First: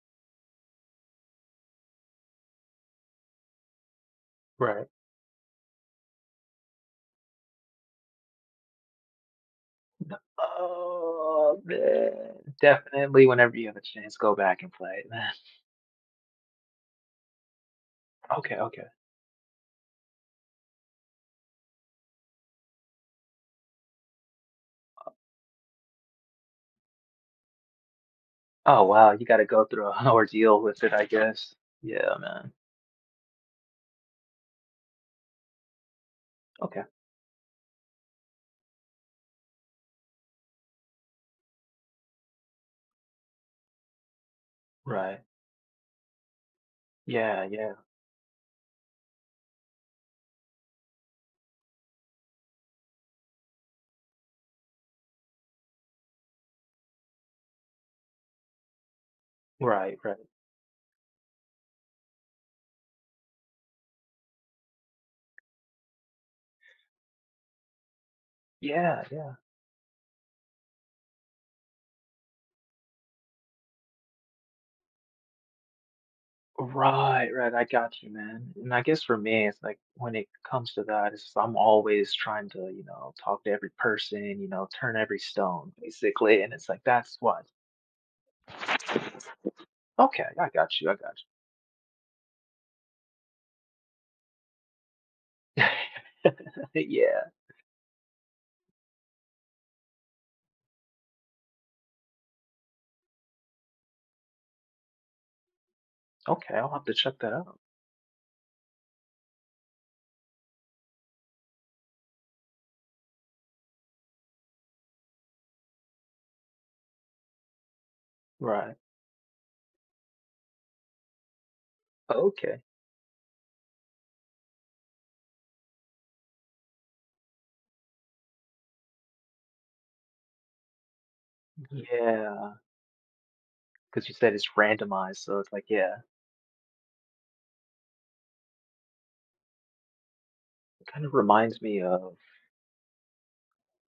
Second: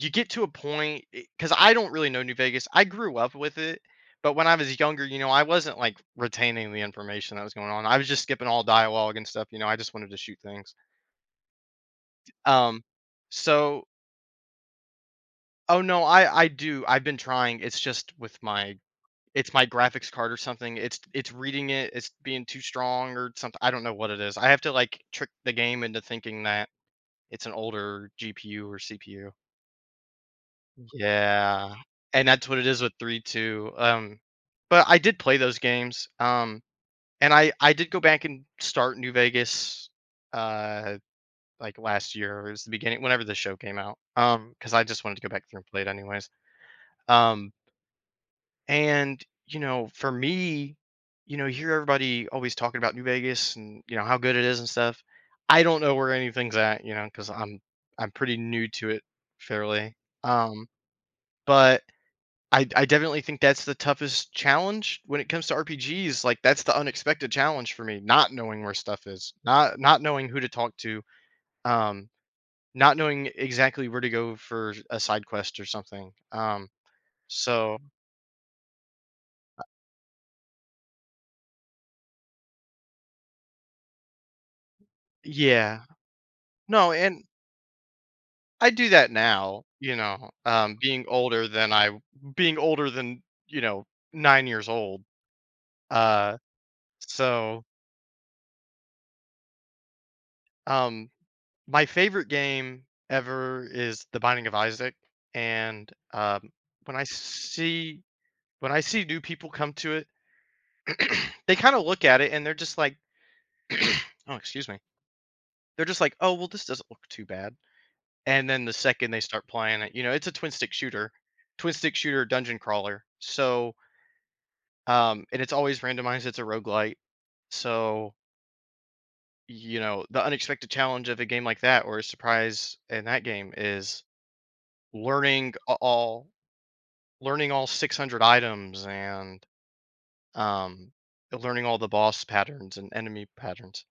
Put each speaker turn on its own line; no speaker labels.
You get to a point e 'cause I don't really know New Vegas, I grew up with it, but when I was
Right.
younger, you know, I wasn't, like, retaining the information that was going on, I was just skipping all dialogue and stuff, you know, I just wanted
Nuh
to shoot things.
oh,
D
man.
um,
Definitely whenever you have a
so
chance, go back and play it, man.
Oh, no, I I do, I've been trying, it's just with
Okay,
my
okay.
it's my graphics card or something, it's it's reading it, it's being too strong or somethi I don't know what it is, I have to, like,
Uh
trick the game into thinking that it's an older GPU or
Oh, wow, you
CPU.
gotta go through a ordeal with it, I guess.
Yeah,
Yeah,
and that's
man.
what it is with 3.2. Um, but I did play those games, um,
Okay.
and I I did go back and start New Vegas, uh, like, last year, it was the beginning whenever the show came out, um 'cause I just wanted
Right.
to go back through and play it anyways,
Yeah,
um
yeah.
and, you know, for me, you know, you hear everybody always talking about New Vegas and, you know, how good it is and stuff. I don't know where anything's at, you know, 'cause I'm I'm pretty new to it fairly,
Right, right.
um, but I I definitely think that's the toughest challenge when it comes to RPGs, like, that's the unexpected challenge for me, not knowing where
Yeah,
stuff is,
yeah.
not not knowing who to talk to, um, not knowing exactly where to go for a side quest or something, um,
Right, right, I
so
got you, man, and I guess for me, it's
Uh
like when it comes to that, it's just, I'm always trying to, you know, talk to every person, you know, turn every stone
Yeah.
basically, and it's like,
No,
"That's
and
what."
I do that now, you
Okay.
know,
I
um,
got you, I
being
got you.
older than I being older than, you know, 9 years old. Uh,
Yeah.
so Um, my favorite game ever is The Binding of Isaac, and, um,
Okay, I'll have to
when I s
check that out.
see when I see new people come to it, they kinda look at it, and they're just like oh, excuse me. They're just like, "Oh, well, this doesn't look too bad," and then the
Right.
second they start playing it you know, it's a twin-stick shooter twin-stick shooter dungeon
Okay.
crawler, so um, and it's always randomized, it's a roguelite, so you know, the unexpected challenge of a game like that or a
Yeah.
surprise in that game, is
'Cause you said it's randomized, so it's
learning
like
a
yeah.
all learning all 600 items and,
It
um,
kind of reminds
learning all
me
the
of
boss patterns and enemy patterns.